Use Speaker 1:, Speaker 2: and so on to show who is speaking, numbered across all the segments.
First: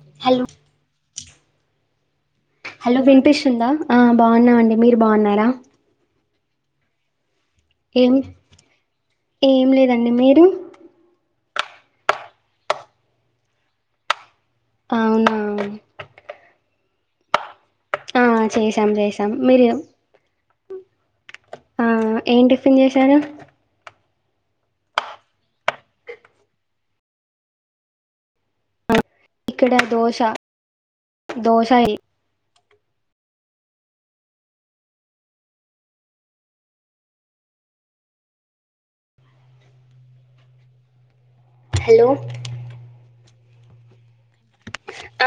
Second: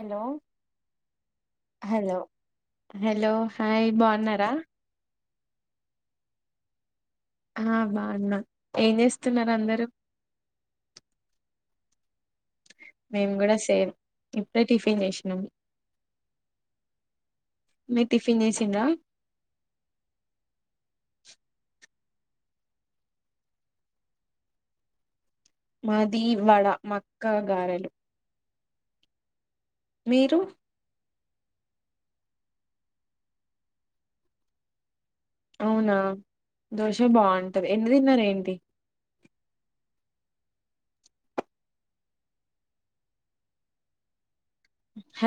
Speaker 1: Hello hello
Speaker 2: hello విన్పిస్తుందా
Speaker 1: hi
Speaker 2: ఆ
Speaker 1: బాగున్నారా
Speaker 2: బాగున్నామండి. మీరు బాగున్నారా
Speaker 1: ఆ
Speaker 2: ఏం
Speaker 1: బాగున్నా ఏం
Speaker 2: ఏం
Speaker 1: చేస్తున్నారందరూ
Speaker 2: లేదండి మీరు
Speaker 1: మేము కూడా సేమ్ ఇప్పుడే టిఫిన్
Speaker 2: అవునా
Speaker 1: చేసినాం. మీరు
Speaker 2: ఆ
Speaker 1: టిఫిన్ చేసిండ్రా
Speaker 2: చేసాం చేసాం మీరు ఆ ఏం టిఫిన్ చేశారు.
Speaker 1: మాదీ వడ మా అక్క గారెలు
Speaker 2: ఇక్కడ దోశ
Speaker 1: మీరు
Speaker 2: దోశ ఇ
Speaker 1: అవునా దోశే బాగుంటాది. ఎన్ని తిన్నారేంటి
Speaker 2: హలో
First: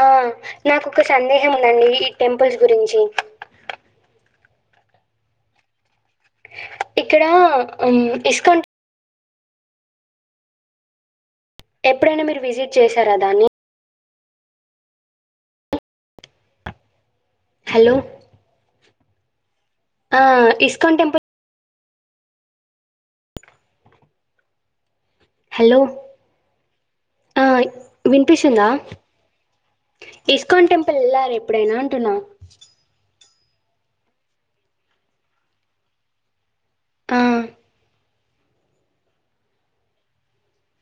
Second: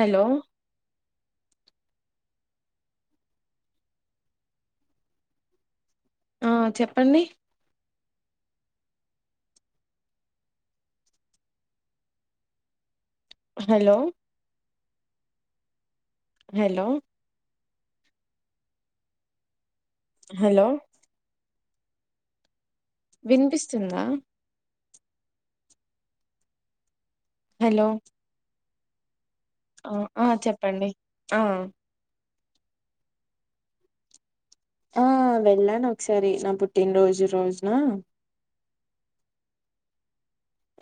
Speaker 2: ఆ నాకొక సందేహం ఉందండి ఈ టెంపుల్స్ గురించి
Speaker 1: ఆ చెప్పండి
Speaker 2: ఇక్కడ మ్ ఇస్క ఎప్పుడైనా మీరు విజిట్ చేస్
Speaker 1: హలో హలో
Speaker 2: హలో ఆ
Speaker 1: హలో
Speaker 2: ఇస్కాన్ టెంపుల్
Speaker 1: వినిపిస్తుందా
Speaker 2: హలో ఆ
Speaker 1: హలో
Speaker 2: విన్పిస్తుందా
Speaker 1: ఆ ఆ
Speaker 2: ఇస్కాన్
Speaker 1: చెప్పండి
Speaker 2: టెంపుల్ వెళ్లార
Speaker 1: ఆ
Speaker 2: ఎప్పుడైనా అంటున్నా
Speaker 1: ఆ వెళ్ళాను ఒకసారి నా పుట్టిన
Speaker 2: ఆ
Speaker 1: రోజు రోజున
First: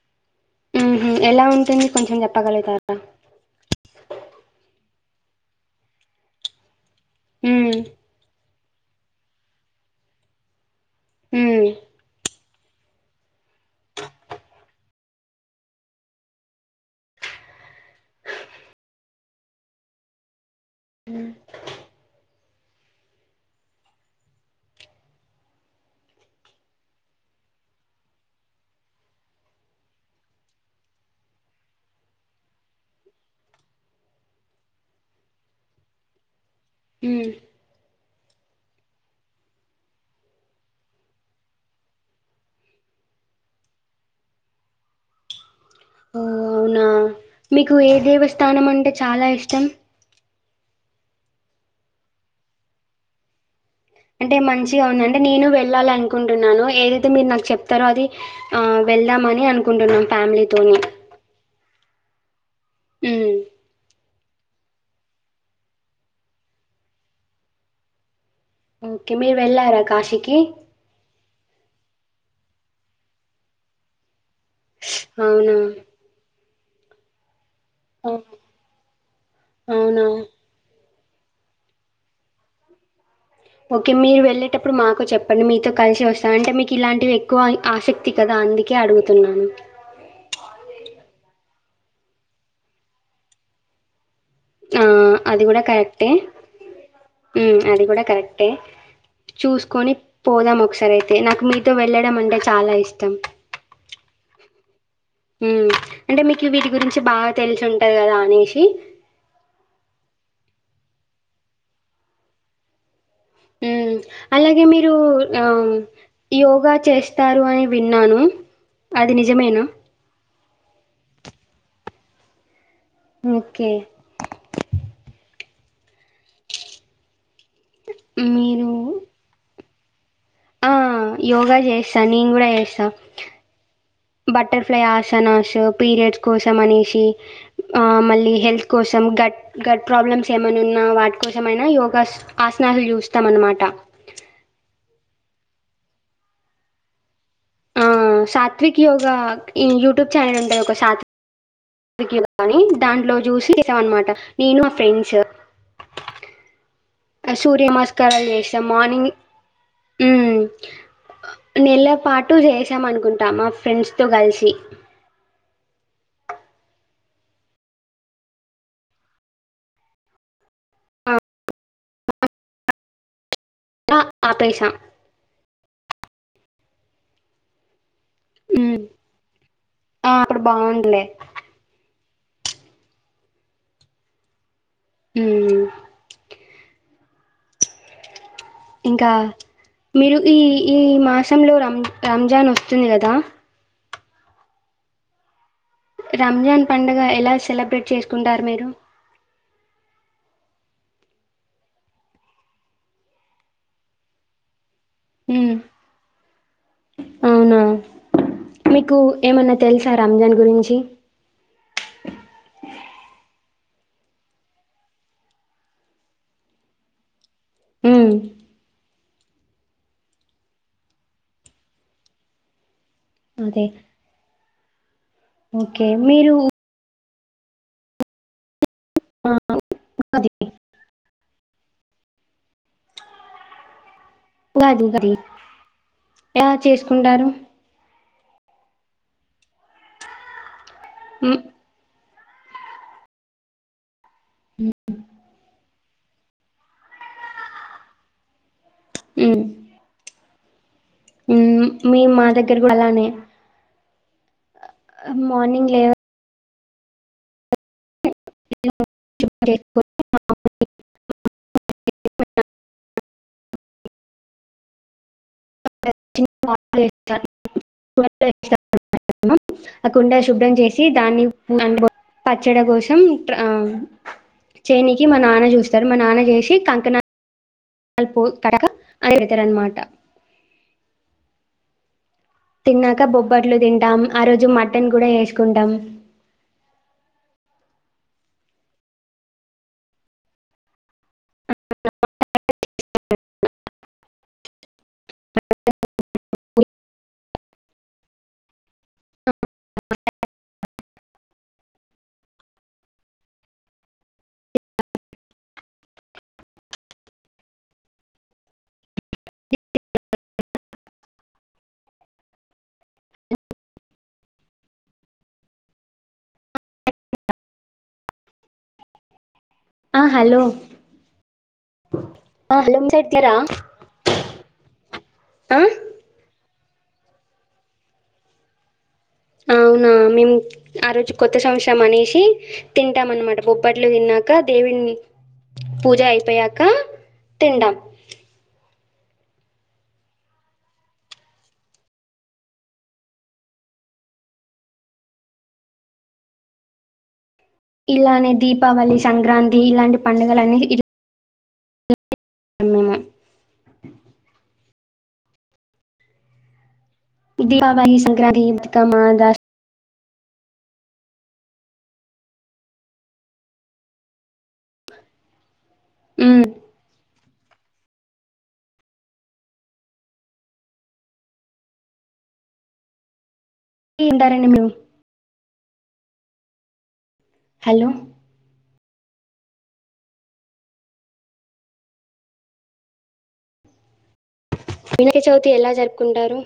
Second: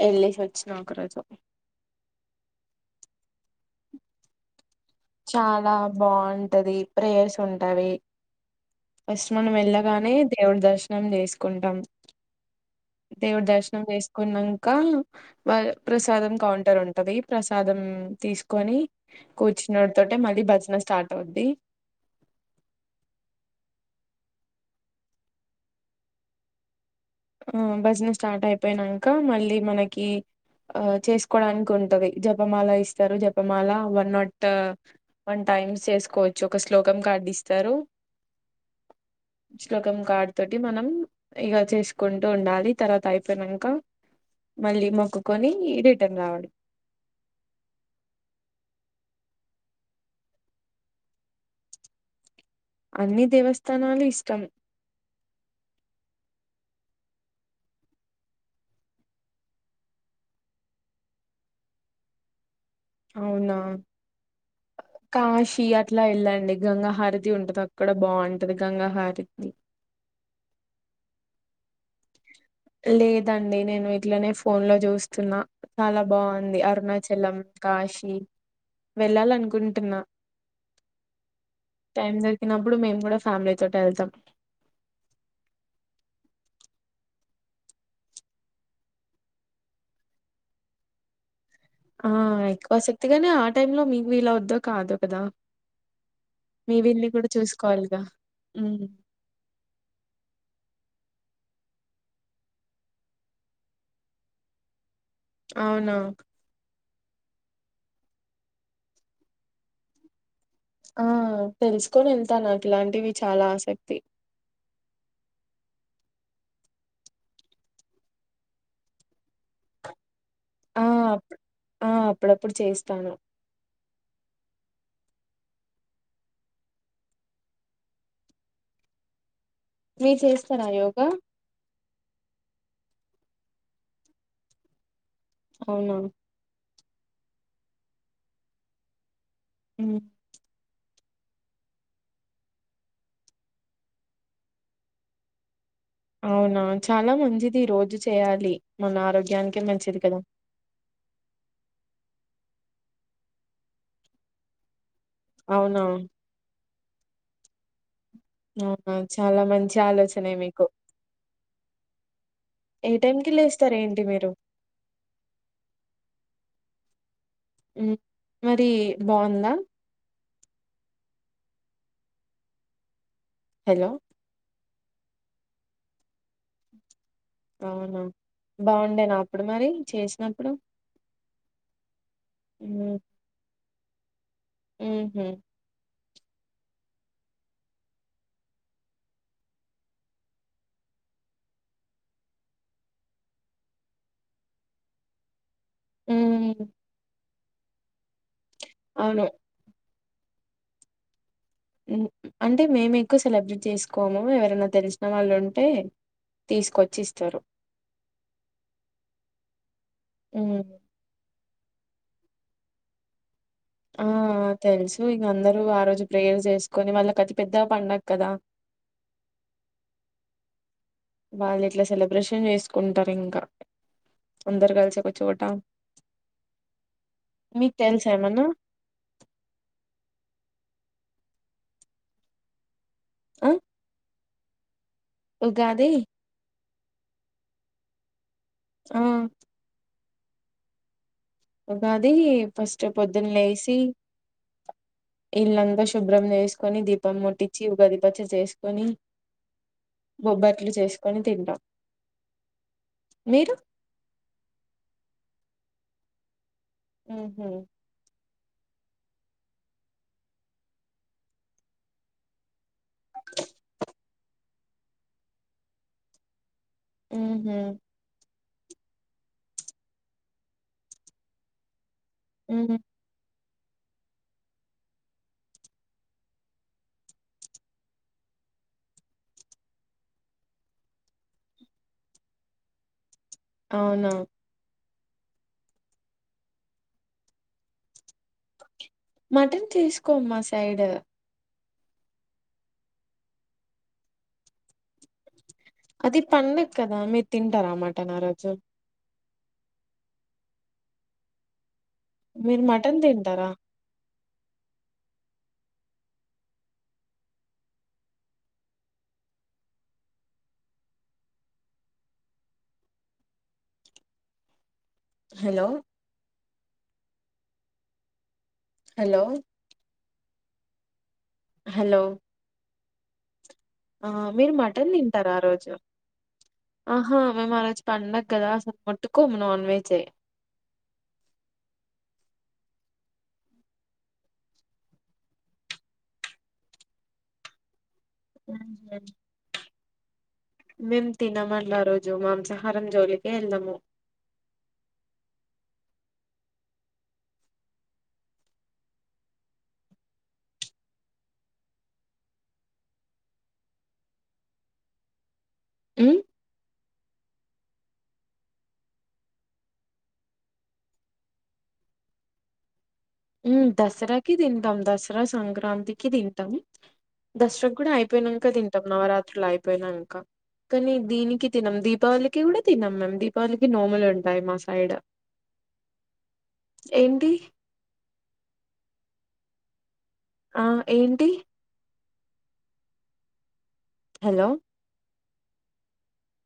Speaker 1: వెళ్ళేసి వచ్చిన
Speaker 2: మ్
Speaker 1: ఒక
Speaker 2: హు
Speaker 1: రోజు
Speaker 2: ఎలా ఉంటుంది కొంచెం చెప్పగలుగుతారా
Speaker 1: చాలా బాగుంటది. ప్రేయర్స్
Speaker 2: హ్మ్.
Speaker 1: ఉంటవి. ఫస్ట్ మనమేళ్ళగానే దేవుడి దర్శనం
Speaker 2: హ్మ్.
Speaker 1: చేసుకుంటాం. దేవుడి దర్శనం చేసుకున్నాక వ ప్రసాదం కౌంటర్ ఉంటది ప్రసాదం తీసుకొని కూర్చు నోట్ తోటి మళ్ళీ భజన స్టార్ట్ అవుద్ది. ఆ భజన స్టార్ట్ అయిపోయినంక మళ్ళీ మనకి ఆ చేసుకోవడానికి ఉంటది. జపమాల ఇస్తారు జపమాల వన్ నాట్ వన్ట టైమ్స్ చేసుకోవచ్చు ఒక శ్లోకం
Speaker 2: హ్మ్.
Speaker 1: కార్డిస్తరు. శ్లోకం కార్డ్ తోటి మనం ఇక చేసు కుంటూ ఉండాలి తర్వాత అయిపోయినాక మళ్ళీ మొక్కుకొని రిటర్న్
Speaker 2: ఓ
Speaker 1: రావడం
Speaker 2: అవునా మీకు ఏ దేవస్థానం అంటే చాలా ఇష్టం
Speaker 1: అన్ని దేవస్థా
Speaker 2: అంటే మంచిగా ఉంది అంటే నేను వెళ్ళాలినుకు అనుకుంటున్నాను ఏదైతే మీరు నాకు చెప్తారో అది ఆ వెళ్దామని అనుకుంటున్నాం ఫ్యామిలీతోోని
Speaker 1: అవునా కాశీ అట్లా వెళ్ళండి గంగాహారతి ఉంటుది అక్కడ బాగుంటుంది
Speaker 2: ఓకే మీరు వెళ్ళారా కాశీకి
Speaker 1: లేదండి నేను ఇట్లనే ఫోన్ లో చూస్తున్నా
Speaker 2: అవునా!
Speaker 1: చాలా బాగుంది అ ఆరుణాచలం
Speaker 2: ఆ!
Speaker 1: కాశీ వెళ్ళాలనుకుంటున్నా
Speaker 2: అవునా!
Speaker 1: టైం దొరికినప్పుడు మేము కూడా ఫ్యామిలీ తోటి
Speaker 2: ఓకే
Speaker 1: వెళ్తాం
Speaker 2: మీరు వెళ్ళేటప్పుడు మాకు చెప్పండి మీతో కలిసి వస్తా అంటే మీకు ఇలాంటి ఎక్కువ ఆసక్తి కదా అందుకే అడుగుతున్నాను
Speaker 1: ఆ ఎక్కువ శక్తిగానే ఆ టై లో మీ
Speaker 2: ఆ అది కూడా కరెక్టే
Speaker 1: మీ వీల్ని కూడా
Speaker 2: అది
Speaker 1: చూసుకోవాలిగా
Speaker 2: కూడా కరెక్టే
Speaker 1: ఉమ్,
Speaker 2: చూసుకొని పోదాం ఒకసారి అయితే అ నాకు మీతో వెళ్ళడం అంటే చాలా ఇష్టం
Speaker 1: అవునా
Speaker 2: ఎంటే మీకు విరి గురించి బాగా తెలిసు ఉంటది కదా అనేషి
Speaker 1: ఆ తెలుసుకొని వెళ్తా నాకు ఇలాంటివి చాలా
Speaker 2: ఉ
Speaker 1: ఆసక్తి
Speaker 2: అలాగే మీరు ఆ యోగా చేస్తారు అని విన్నాను అది నిజమేనా
Speaker 1: ఆ అ ఆ అప్పుడప్పుడు చేస్తా
Speaker 2: ఓకే మీరు
Speaker 1: మీరు చేస్తారా
Speaker 2: ఆ
Speaker 1: యోగా
Speaker 2: యోగా చేస్తా నేను కూడా చేస్తా బటర్ఫ్లై ఆసనాస్
Speaker 1: అవునా
Speaker 2: పీరిడ్స్ కోసం అనేసి మ
Speaker 1: ఉమ్
Speaker 2: కోసమైనా యోగా ఆసనాలు చూస్తాం అనమాట
Speaker 1: అవునా చాలా మంచిది ఈ రోజు చేయాలి
Speaker 2: సాత్విక్
Speaker 1: మన
Speaker 2: యోగా
Speaker 1: ఆరోగ్యానికే
Speaker 2: ఈ
Speaker 1: మంచిది
Speaker 2: యూట్యూబ్
Speaker 1: కదా
Speaker 2: ఛానల్ ఉంటుంది ఒక సాత్వక్ కాని దాంట్లో చూసిసాం అనమాట నేను మా ఫ్రెండ్స్
Speaker 1: అవునా
Speaker 2: సూర్య నమస్కారాలు చేస్తాం
Speaker 1: అవునా
Speaker 2: మార్నింగ్
Speaker 1: చాలా మంచి ఆలోచనే మీకు
Speaker 2: నెల పాటు చేసాం
Speaker 1: ఏ టైం
Speaker 2: అనుకుంటా
Speaker 1: కి
Speaker 2: మా
Speaker 1: లేస్తారు
Speaker 2: ఫ్రెండ్స్
Speaker 1: ఏంటి
Speaker 2: తో
Speaker 1: మీరు
Speaker 2: కలిసి
Speaker 1: మరి బాగుందా
Speaker 2: ఆ,
Speaker 1: హలో
Speaker 2: ఆపేసా
Speaker 1: అవునా
Speaker 2: ఉమ్,
Speaker 1: బాగుండే నా అప్పుడు మరి
Speaker 2: ఆ, అప్పుడు
Speaker 1: చేసినప్పుడు
Speaker 2: బాగుండే
Speaker 1: అ ఆ హ
Speaker 2: ఉమ్, ఇంకా మీరు ఈ ఈ మాసంలో రం రంజాన్ వస్తుంది కదా రంజాన్
Speaker 1: ఉమ్
Speaker 2: పండగ ఎలా సెలబ్రేట్ చేసుకుంటారు మీరు
Speaker 1: అవును అంటే మేము ఎక్కువ సెలబ్రేట్ చేసుకోము ఎవరైనా తెలుసు న్న వాళ్ళు
Speaker 2: మ్మ్
Speaker 1: ఉంటే తీసుకొచ్చి ఇస్తారు
Speaker 2: అవునా మీకు ఏమన్నా తెలుసా రంజాన్
Speaker 1: ఉమ్
Speaker 2: గురించి
Speaker 1: ఆ తెలుసు ఇంక అందరూ ఆ రోజు ప్రేయర్ చేసుకొని వాళ్ళ కది పెద్ద పడుగ
Speaker 2: మ్మ్
Speaker 1: కదా వాళ్ళు ఇట్లా సెలబ్రేషన్ చేస్ కుంటారు ఇంకా
Speaker 2: అదే
Speaker 1: అందరు కలిసిఒక చొట
Speaker 2: ఓకే మీరు
Speaker 1: మీకు తెలుస ఏమనా
Speaker 2: ఆ [unintelligible]
Speaker 1: అ
Speaker 2: అది అది ఎలా చేసుకుంటారు
Speaker 1: ఆ
Speaker 2: మ్మ్
Speaker 1: ఉగాది ఫస్ట్ పొద్దున్న లేసి ఇళ్లంత శుభ్రం చేసుకొని దీపం ముట్టిచి ఉగాది పచ్చడి చేసుకు కొనీ
Speaker 2: ఉమ్ మే మా దగ్గర కూడా అలానే
Speaker 1: మీరు
Speaker 2: మార్నింగ్ లేవ
Speaker 1: ఊ హు
Speaker 2: [inaudible]
Speaker 1: [inaudible]
Speaker 2: [unintelligible]
Speaker 1: ఊ హు
Speaker 2: [inaudible] ఆ కుండ శుభ్రం చేసి దాన్ని పచ్చడ
Speaker 1: ఉహు
Speaker 2: కోసం ఆ చేనికి మా నాన్న చూస్తారు మా నాన్న చూసి కంకనా అల్ పోల్ కడ అనితరన్నమాట తిన్నాక బొబ్బట్లు తింటాం
Speaker 1: అవునా
Speaker 2: ఆ రోజు మ మటన్ కూడా చేసుకుంటాం
Speaker 1: మటన్ చేసుకొం మా సైడ్ అది పండగ కదా మీరు తింటార మటన్ ఆరోజు మీరు మటన్ తింటరా హలో హలో
Speaker 2: ఆ హలో
Speaker 1: హలో
Speaker 2: ఎట్లారా
Speaker 1: ఆ మీరు మటన్ తింటర ఆ రోజు ఆహా మెమరోజ్ పండగదా అసల్
Speaker 2: అవునా మేం ఆ రోజు కొత్త సంవత్సరం అనేసి తింటాం అనమాట బొబ్బట్లు తిన్నాక దేవున్ని పూజ అయిపోయాక తిండం
Speaker 1: మేం తినమండి ఆ రోజు మాంసాహారం జోలికే ఎల్లము
Speaker 2: ఇలానే దీపావళి సంక్రాంతి ఇలాంటి పండుగలన్నీ ఇ మేము [unintelligible]
Speaker 1: మ్మ్?
Speaker 2: దీపావళి సంక్రాంతి ఇంకా మా దాస్
Speaker 1: ఉమ్ దసరాకి తింటాం దసరా సంక్రాంతి కి
Speaker 2: మ్
Speaker 1: తింటాం దసరా కూడా ఐపోయినంక తింటాం నవరాత్రులు ఐపోయినంక కనీ దీనికి తినం దీపావళికి కూడా తినం మేం దీ వాళ్ళకి నోములు ఉంటాయి
Speaker 2: తింటారండి
Speaker 1: మా
Speaker 2: మేము
Speaker 1: సైడ్ ఏంటి
Speaker 2: హలో
Speaker 1: ఆ ఏంటి హలో
Speaker 2: వినయక చవితి ఎలా జరుపుకుంటారు